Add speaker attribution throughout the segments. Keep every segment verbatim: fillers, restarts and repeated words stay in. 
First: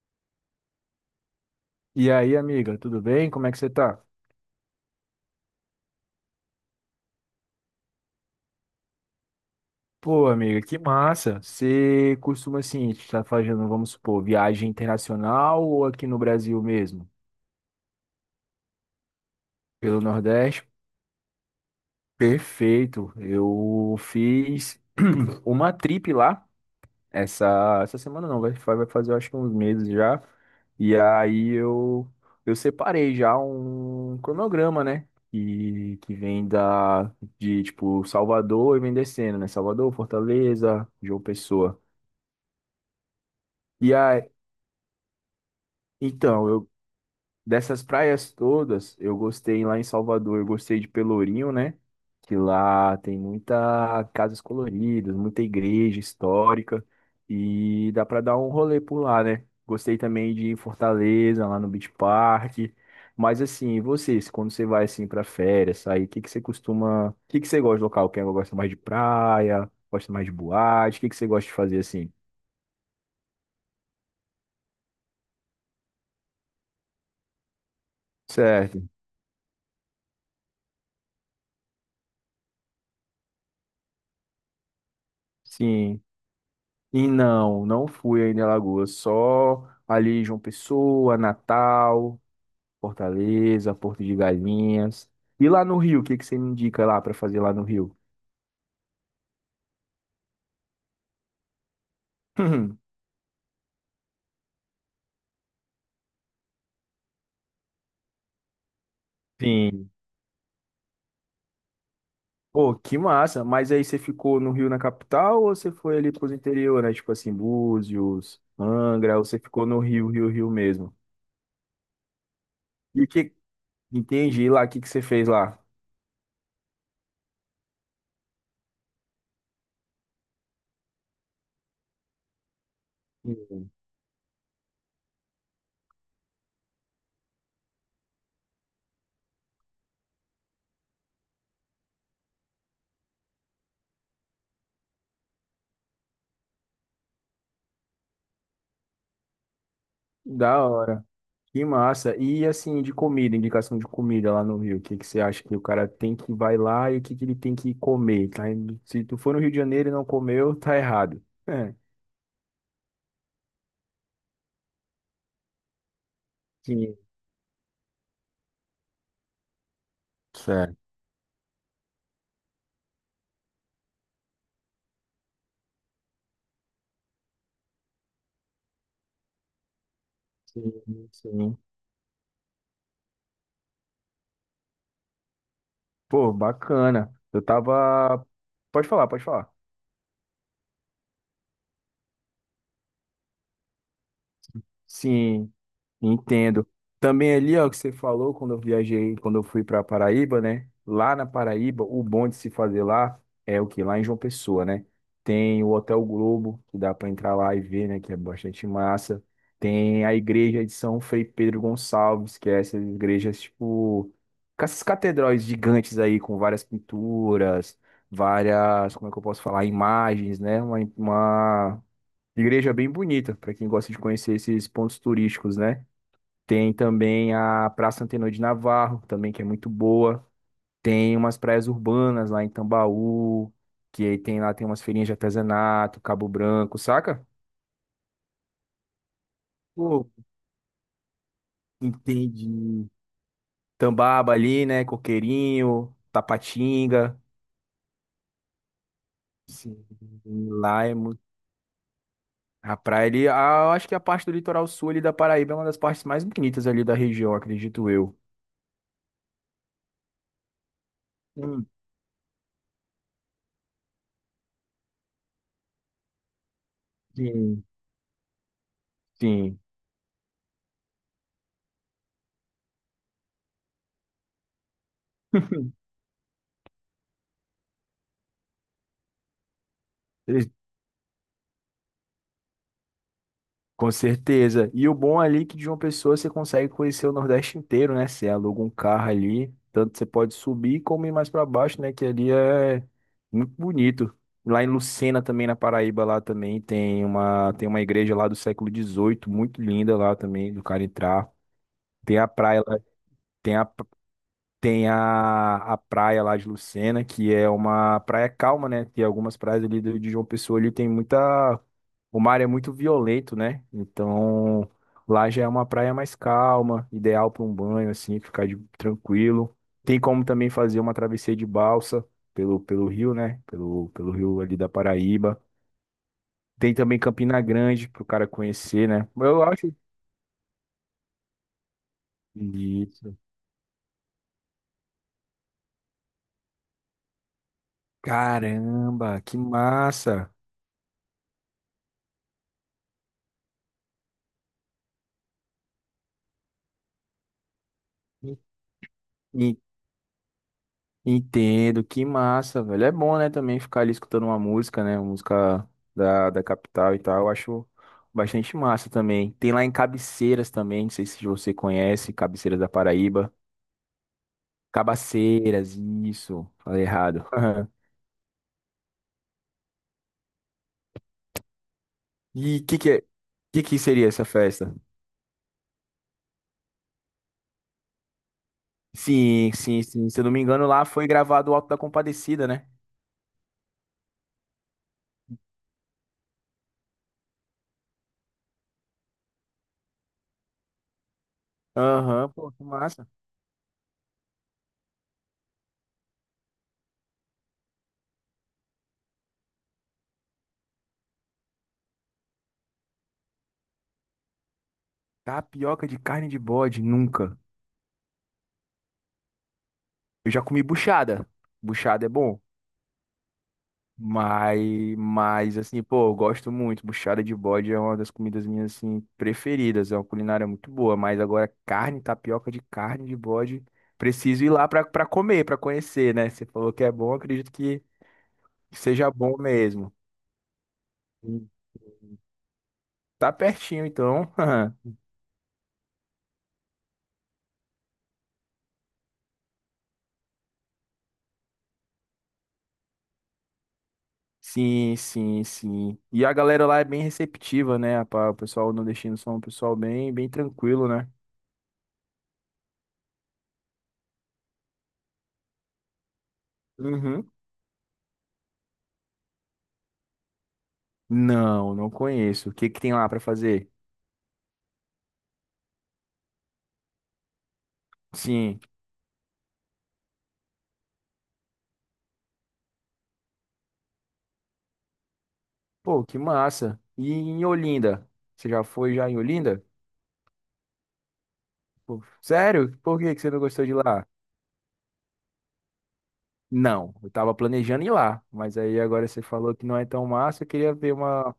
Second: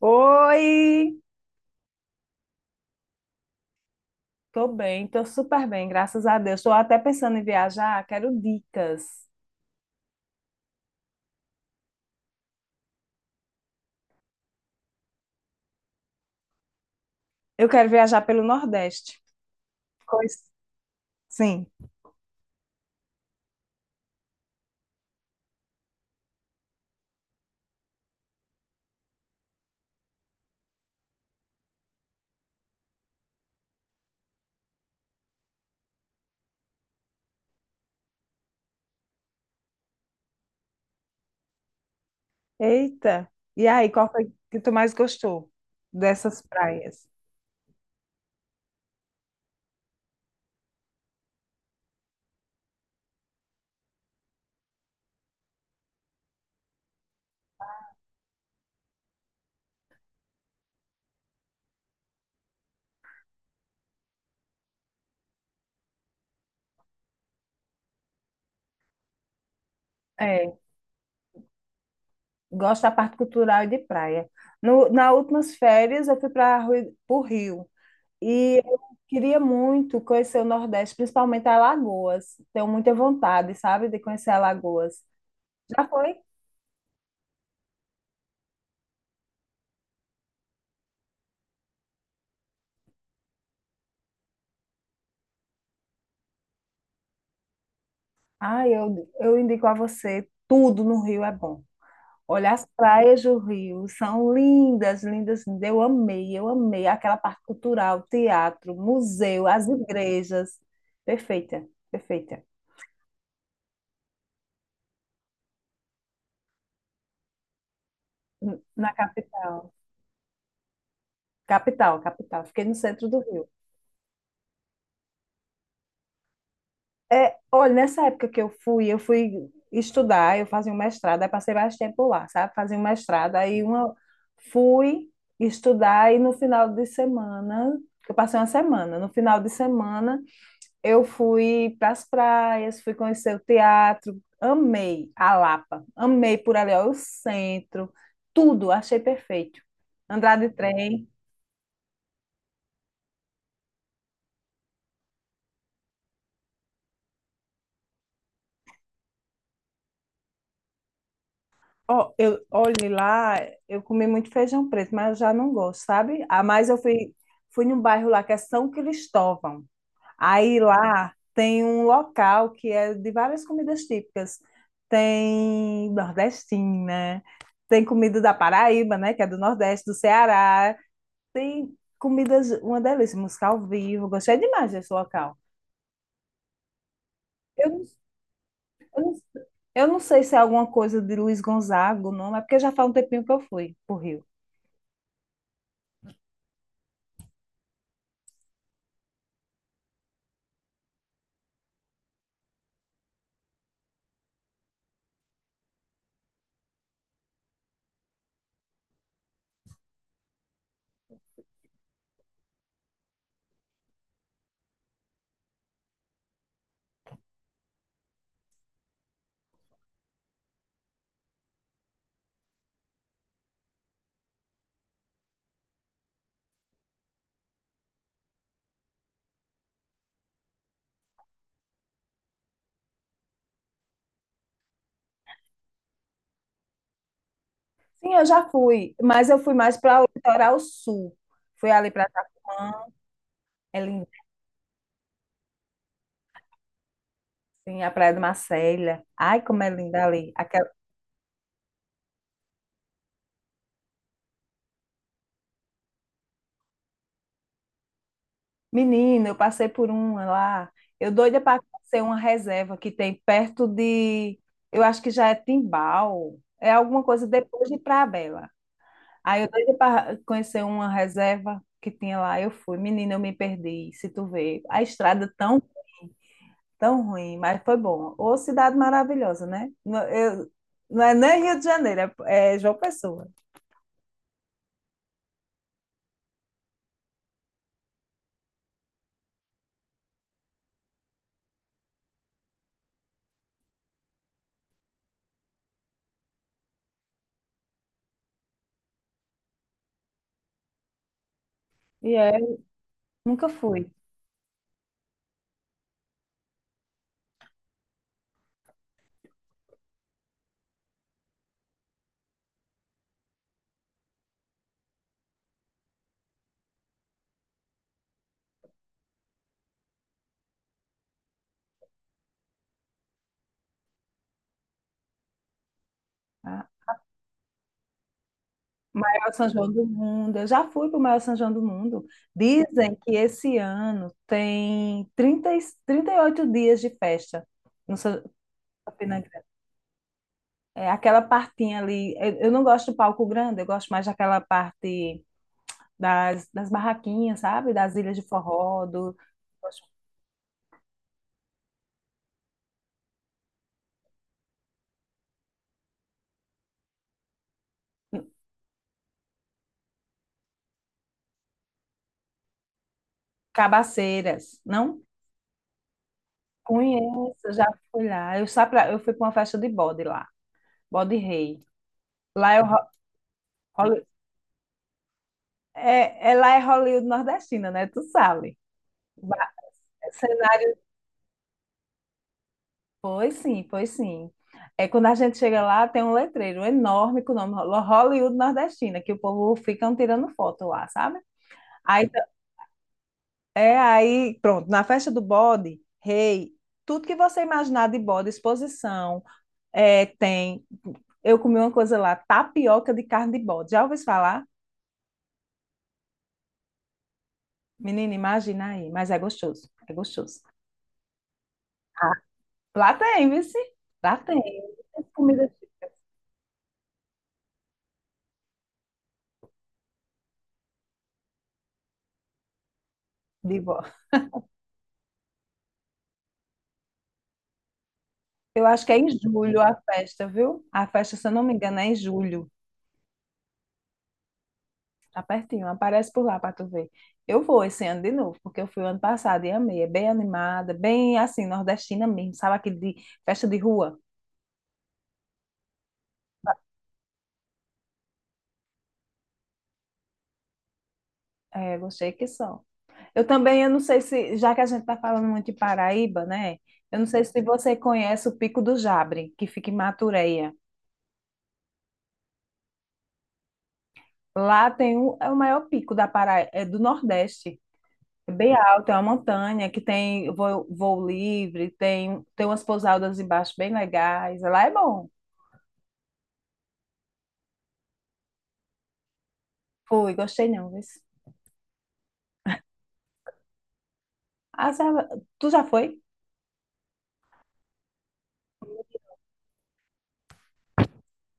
Speaker 1: Oi!
Speaker 2: E aí, amiga, tudo bem? Como é que você tá?
Speaker 1: Tô bem, tô super bem, graças a Deus. Tô até pensando em viajar, quero dicas.
Speaker 2: Pô, amiga, que massa. Você costuma, assim, estar fazendo, vamos supor, viagem internacional ou aqui no Brasil mesmo?
Speaker 1: Eu quero viajar pelo Nordeste.
Speaker 2: Pelo
Speaker 1: Pois.
Speaker 2: Nordeste?
Speaker 1: Sim.
Speaker 2: Perfeito. Eu fiz uma trip lá, essa, essa semana não, vai, vai fazer eu acho que uns meses já. E aí eu, eu separei já um cronograma, né? E que vem da, de, tipo, Salvador e vem descendo, né? Salvador, Fortaleza, João Pessoa.
Speaker 1: Eita! E aí,
Speaker 2: E
Speaker 1: qual
Speaker 2: aí,
Speaker 1: foi que tu mais gostou dessas
Speaker 2: então, eu,
Speaker 1: praias?
Speaker 2: dessas praias todas, eu gostei lá em Salvador, eu gostei de Pelourinho, né? Que lá tem muita casas coloridas, muita igreja histórica e dá pra dar um rolê por lá, né? Gostei também de ir em Fortaleza, lá no Beach Park. Mas assim, e vocês, quando você vai assim pra férias, sair, o que que você costuma, o que que você gosta de local? Quem gosta mais de praia, gosta mais de
Speaker 1: É,
Speaker 2: boate, o que que você gosta de fazer assim?
Speaker 1: gosto da parte cultural e de praia. No, nas últimas férias, eu fui para o Rio. E eu
Speaker 2: Certo.
Speaker 1: queria muito conhecer o Nordeste, principalmente Alagoas. Tenho muita vontade, sabe, de conhecer Alagoas. Já
Speaker 2: Sim.
Speaker 1: foi?
Speaker 2: E não, não fui ainda em Alagoas, só ali João Pessoa, Natal, Fortaleza, Porto de Galinhas. E lá no Rio, o que que você me indica lá para fazer lá no Rio?
Speaker 1: Ah, eu, eu indico a você, tudo no Rio é bom. Olha, as praias do Rio são lindas, lindas, lindas. Eu amei, eu amei aquela parte cultural, teatro, museu, as
Speaker 2: Sim.
Speaker 1: igrejas. Perfeita, perfeita.
Speaker 2: Pô, que massa. Mas aí você ficou no Rio na capital ou você foi ali pros interior, né? Tipo assim, Búzios,
Speaker 1: N- Na
Speaker 2: Angra, ou você ficou
Speaker 1: capital.
Speaker 2: no Rio, Rio, Rio mesmo?
Speaker 1: Capital, capital. Fiquei no
Speaker 2: E o
Speaker 1: centro do
Speaker 2: que...
Speaker 1: Rio.
Speaker 2: Entendi. E lá, o que que você fez lá?
Speaker 1: É, olha, nessa época que eu fui, eu fui estudar, eu fazia um mestrado, aí passei mais tempo lá, sabe? Fazia um mestrado, aí
Speaker 2: Hum.
Speaker 1: uma, fui estudar e no final de semana, eu passei uma semana, no final de semana eu fui para as praias, fui conhecer o teatro, amei a Lapa, amei por ali, ó, o centro, tudo, achei perfeito. Andar de
Speaker 2: Da hora.
Speaker 1: trem.
Speaker 2: Que massa. E assim, de comida, indicação de comida lá no Rio, o que que você acha que o cara tem que vai lá e o que que ele tem que comer? Tá? indo- Se tu for no Rio de Janeiro e não comeu, tá errado. É.
Speaker 1: Ó, eu, olhe lá, eu comi muito feijão preto, mas eu já não gosto, sabe? Ah, mas eu
Speaker 2: Sim.
Speaker 1: fui, fui num bairro lá que é São Cristóvão. Aí
Speaker 2: Certo.
Speaker 1: lá tem um local que é de várias comidas típicas. Tem nordestina, tem comida da Paraíba, né? Que é do Nordeste, do
Speaker 2: Sim,
Speaker 1: Ceará.
Speaker 2: sim.
Speaker 1: Tem comidas, uma delícia, música ao vivo. Gostei demais desse local.
Speaker 2: Pô, bacana. Eu
Speaker 1: Eu, não-
Speaker 2: tava. Pode
Speaker 1: eu,
Speaker 2: falar,
Speaker 1: não-
Speaker 2: pode falar.
Speaker 1: eu não sei se é alguma coisa de Luiz Gonzaga, não, é porque já faz um tempinho que eu fui pro Rio.
Speaker 2: Sim. Entendo. Também ali, ó, que você falou quando eu viajei, quando eu fui para Paraíba, né? Lá na Paraíba, o bom de se fazer lá é o que Lá em João Pessoa, né? Tem o Hotel Globo, que dá para entrar lá e ver, né? Que é bastante massa. Tem a igreja de São Frei Pedro Gonçalves, que é essas igrejas, tipo, com essas catedrais gigantes aí, com várias pinturas, várias, como é que eu posso falar? Imagens, né? Uma, uma igreja bem bonita, para quem gosta de conhecer esses pontos turísticos, né? Tem também a Praça Antenor de Navarro, também que é muito boa. Tem umas praias urbanas lá em Tambaú, que aí tem lá tem umas feirinhas de artesanato, Cabo Branco, saca?
Speaker 1: Sim, eu já fui, mas eu fui mais para o
Speaker 2: Pô,
Speaker 1: litoral sul. Fui ali para Tacumã,
Speaker 2: entendi.
Speaker 1: é lindo,
Speaker 2: Tambaba ali, né? Coqueirinho, Tapatinga.
Speaker 1: sim, a Praia de Marcélia. Ai, como é
Speaker 2: Sim,
Speaker 1: linda ali. Aquela.
Speaker 2: lá é muito... A praia ali, ah, eu acho que a parte do litoral sul ali da Paraíba é uma das partes mais bonitas ali da região, acredito eu.
Speaker 1: Menina, eu passei por uma lá. Eu doida para
Speaker 2: Hum,
Speaker 1: conhecer uma reserva que tem perto de, eu acho que já é Timbal, é alguma coisa
Speaker 2: Sim,
Speaker 1: depois de Praia Bela. Aí eu
Speaker 2: sim.
Speaker 1: doida para conhecer uma reserva que tinha lá, eu fui. Menina, eu me perdi, se tu vê. A estrada tão Tão ruim, mas foi bom. Ô, cidade maravilhosa, né? Não, eu- não é nem Rio de Janeiro, é, é João Pessoa.
Speaker 2: Com certeza. E o bom ali é que de uma pessoa você consegue conhecer o Nordeste inteiro, né? Você aluga um carro ali, tanto você pode subir como ir mais para baixo, né? Que ali é muito bonito. Lá em Lucena também, na Paraíba, lá também tem uma, tem uma igreja lá do século dezoito, muito linda lá também, do cara entrar.
Speaker 1: E
Speaker 2: Tem a
Speaker 1: é,
Speaker 2: praia lá,
Speaker 1: nunca
Speaker 2: tem a
Speaker 1: fui.
Speaker 2: tem a, a praia lá de Lucena, que é uma praia calma, né? Tem algumas praias ali do- de João Pessoa ali, tem muita. O mar é muito violento, né? Então lá já é uma praia mais calma, ideal para um banho, assim, ficar de- tranquilo. Tem como também fazer uma travessia de balsa pelo, pelo rio, né? Pelo, pelo rio ali da Paraíba.
Speaker 1: Tá?
Speaker 2: Tem também Campina Grande para o cara conhecer, né?
Speaker 1: Maior
Speaker 2: Eu
Speaker 1: São João
Speaker 2: acho.
Speaker 1: do mundo. Eu já fui para o maior São João do mundo. Dizem que
Speaker 2: Isso.
Speaker 1: esse ano tem trinta e- trinta e oito dias de festa no São Campina
Speaker 2: Caramba, que
Speaker 1: Grande.
Speaker 2: massa!
Speaker 1: É aquela partinha ali. Eu, eu não gosto do palco grande, eu gosto mais daquela parte, das, das barraquinhas, sabe? Das ilhas de forró, do, das
Speaker 2: Entendo, que massa, velho. É bom, né, também ficar ali escutando uma música, né, uma música da, da capital e tal. Eu acho bastante massa também. Tem lá em Cabeceiras também, não sei se você conhece, Cabeceiras da Paraíba.
Speaker 1: cabaceiras, não?
Speaker 2: Cabaceiras, isso, falei errado.
Speaker 1: Conheço, já fui lá. Eu, só pra, eu fui para uma festa de bode lá, bode rei. Lá
Speaker 2: E
Speaker 1: é, o
Speaker 2: que
Speaker 1: Ho-
Speaker 2: que, é- que que
Speaker 1: Holly-
Speaker 2: seria essa festa?
Speaker 1: é, é- lá é Hollywood nordestina, né? Tu sabe. Ba-
Speaker 2: Sim, sim, sim. Se eu não me engano,
Speaker 1: Cenário.
Speaker 2: lá foi gravado o Alto da Compadecida, né?
Speaker 1: Pois sim, pois sim. É, quando a gente chega lá, tem um letreiro enorme com o nome Ho- Hollywood nordestina, que o povo ficam tirando foto lá, sabe? Aí
Speaker 2: Aham, pô, que massa.
Speaker 1: É aí, pronto, na festa do bode, rei, tudo que você imaginar de bode, exposição, é, tem. Eu comi uma coisa lá, tapioca de carne de bode. Já ouviu falar?
Speaker 2: Tapioca de carne de bode, nunca.
Speaker 1: Menina, imagina aí, mas é gostoso, é
Speaker 2: Eu
Speaker 1: gostoso.
Speaker 2: já comi buchada. Buchada é
Speaker 1: Ah,
Speaker 2: bom.
Speaker 1: lá tem, viu? Sim? Lá tem
Speaker 2: Mas,
Speaker 1: comida
Speaker 2: mas assim, pô, eu gosto muito. Buchada de bode é uma das comidas minhas assim preferidas. É uma culinária muito boa, mas agora carne, tapioca de carne de
Speaker 1: de
Speaker 2: bode,
Speaker 1: bode.
Speaker 2: preciso ir lá pra para comer, pra conhecer, né? Você falou que é bom, acredito que
Speaker 1: Eu acho que é em
Speaker 2: seja bom
Speaker 1: julho a
Speaker 2: mesmo.
Speaker 1: festa, viu? A festa, se eu não
Speaker 2: Sim.
Speaker 1: me engano, é em julho.
Speaker 2: Tá pertinho, então.
Speaker 1: Tá pertinho, aparece por lá para tu ver. Eu vou esse ano de novo, porque eu fui o ano passado e amei. É bem animada, bem assim, nordestina mesmo, sabe? Aquele de festa de rua.
Speaker 2: Sim, sim, sim. E a galera lá é bem receptiva, né? pa- O pessoal nordestino são um pessoal bem, bem tranquilo, né?
Speaker 1: É, gostei que só. Eu também, eu não sei se, já que a gente tá falando muito de Paraíba, né? Eu não sei
Speaker 2: Uhum.
Speaker 1: se você conhece o Pico do Jabre, que fica em Matureia.
Speaker 2: Não, não conheço. O que que tem lá pra fazer?
Speaker 1: Lá tem o, é o maior pico da Paraíba, é do Nordeste. É bem
Speaker 2: Sim.
Speaker 1: alto, é uma montanha que tem voo, voo livre, tem, tem umas pousadas embaixo bem legais. Lá é bom.
Speaker 2: Pô, que massa. E em Olinda? Você já foi já em Olinda?
Speaker 1: Fui, gostei não, viu?
Speaker 2: Pô, sério? Por que que você não gostou de lá?
Speaker 1: Ah, já- tu já foi?
Speaker 2: Não, eu tava planejando ir lá, mas aí agora você falou que não é tão massa, eu queria ver uma,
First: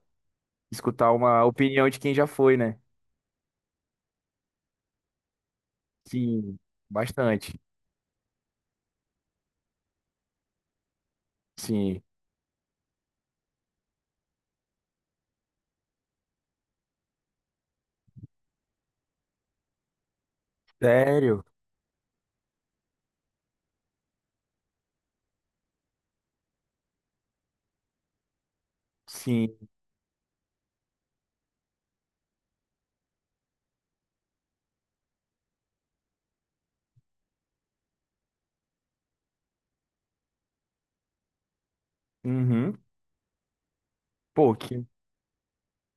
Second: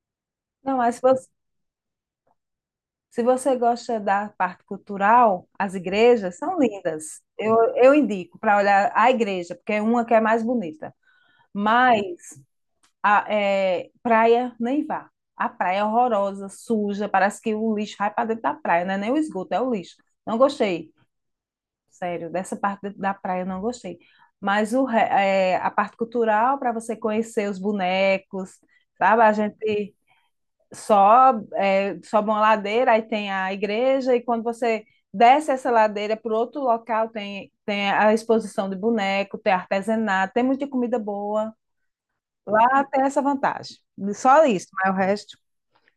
Speaker 1: Não, mas se
Speaker 2: escutar
Speaker 1: você,
Speaker 2: uma opinião de quem já foi, né?
Speaker 1: se você gosta da parte cultural, as igrejas são
Speaker 2: Sim,
Speaker 1: lindas. Eu,
Speaker 2: bastante.
Speaker 1: eu indico para olhar a igreja, porque é uma que é mais bonita.
Speaker 2: Sim.
Speaker 1: Mas a é, praia, nem vá. A praia é horrorosa, suja, parece que o lixo vai para dentro da praia, não é nem o esgoto, é o lixo. Não gostei,
Speaker 2: Sério?
Speaker 1: sério, dessa parte da praia eu não gostei. Mas o, re- é, a parte cultural, para você conhecer os bonecos, sabe? A
Speaker 2: Sim.
Speaker 1: gente. Só é, sobe uma ladeira, aí tem a igreja, e quando você desce essa ladeira para outro local, tem, tem, a exposição de boneco, tem artesanato, tem muita comida boa.
Speaker 2: Uhum.
Speaker 1: Lá tem essa vantagem. Só
Speaker 2: Pô,
Speaker 1: isso,
Speaker 2: que,
Speaker 1: mas o resto.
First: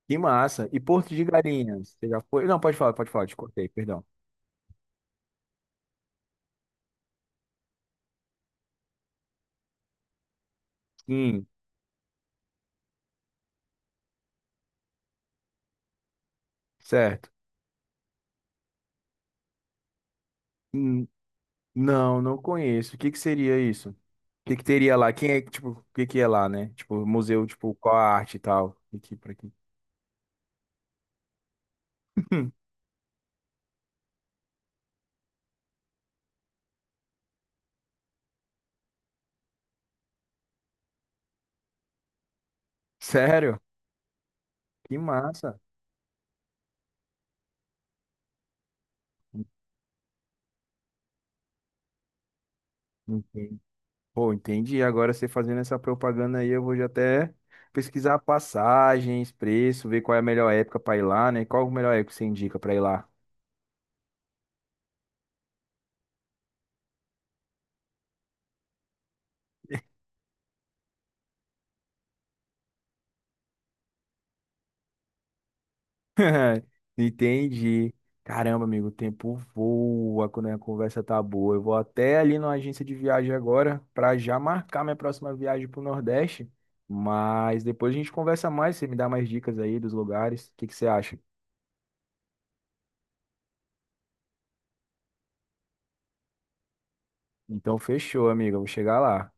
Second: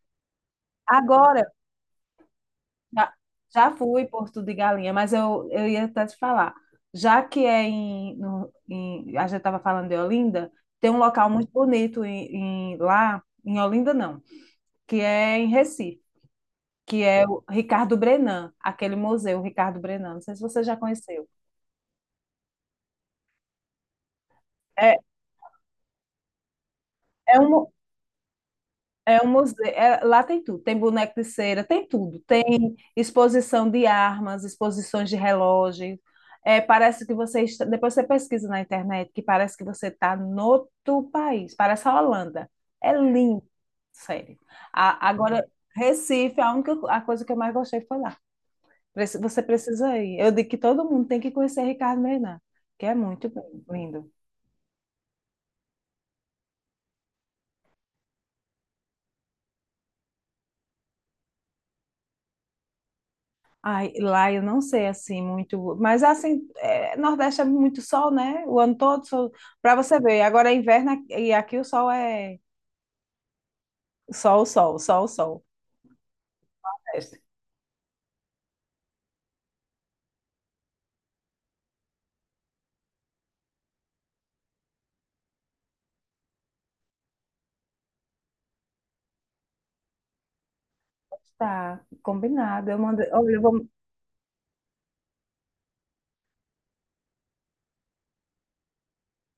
Speaker 2: que massa. E Porto de
Speaker 1: Agora,
Speaker 2: Galinhas, você já foi? Não, pode falar, pode
Speaker 1: já,
Speaker 2: falar, te cortei,
Speaker 1: já fui
Speaker 2: perdão.
Speaker 1: em Porto de Galinha, mas eu, eu ia até te falar. Já que é em, no- em- a gente estava falando de Olinda, tem um local
Speaker 2: Sim,
Speaker 1: muito bonito em, em- lá, em Olinda não, que é em Recife, que é
Speaker 2: certo.
Speaker 1: o Ricardo Brennand, aquele museu Ricardo Brennand. Não sei se você já
Speaker 2: Hum.
Speaker 1: conheceu.
Speaker 2: Não, não conheço. O que que seria isso? O que que
Speaker 1: É,
Speaker 2: teria lá? Quem é, que, tipo, o que que é lá, né? Tipo,
Speaker 1: é
Speaker 2: museu,
Speaker 1: um,
Speaker 2: tipo, qual a arte e tal? Aqui
Speaker 1: é um
Speaker 2: para aqui.
Speaker 1: museu, é- lá tem tudo, tem boneco de cera, tem tudo, tem exposição de armas, exposições de relógios. É, parece que você está, depois você pesquisa na internet que parece que você está no outro país, parece a Holanda. É lindo,
Speaker 2: Sério?
Speaker 1: sério.
Speaker 2: Que
Speaker 1: A- agora,
Speaker 2: massa.
Speaker 1: Recife, a única co- a coisa que eu mais gostei foi lá. Prec- Você precisa ir. Eu digo que todo mundo tem que conhecer Ricardo Meirelles, que é muito bom,
Speaker 2: Entendi.
Speaker 1: lindo.
Speaker 2: Pô, entendi. Agora você fazendo essa propaganda aí, eu vou já até pesquisar passagens, preço, ver qual é a melhor época para ir lá, né? Qual a melhor época que você indica para ir lá?
Speaker 1: Ai, lá eu não sei assim muito, mas assim, é, Nordeste é muito sol, né? O ano todo, sol, para você ver. Agora é inverno aqui- e aqui o sol é sol, sol, sol, sol. Nordeste.
Speaker 2: Entendi. Caramba, amigo, o tempo voa quando a conversa tá boa. Eu vou até ali na agência de viagem agora para já marcar minha próxima viagem pro Nordeste. Mas depois a gente conversa mais, você me dá mais dicas aí dos lugares. O que que você acha?
Speaker 1: Tá, combinado. Eu mando, olha, eu vou,
Speaker 2: Então fechou, amigo. Eu vou chegar lá.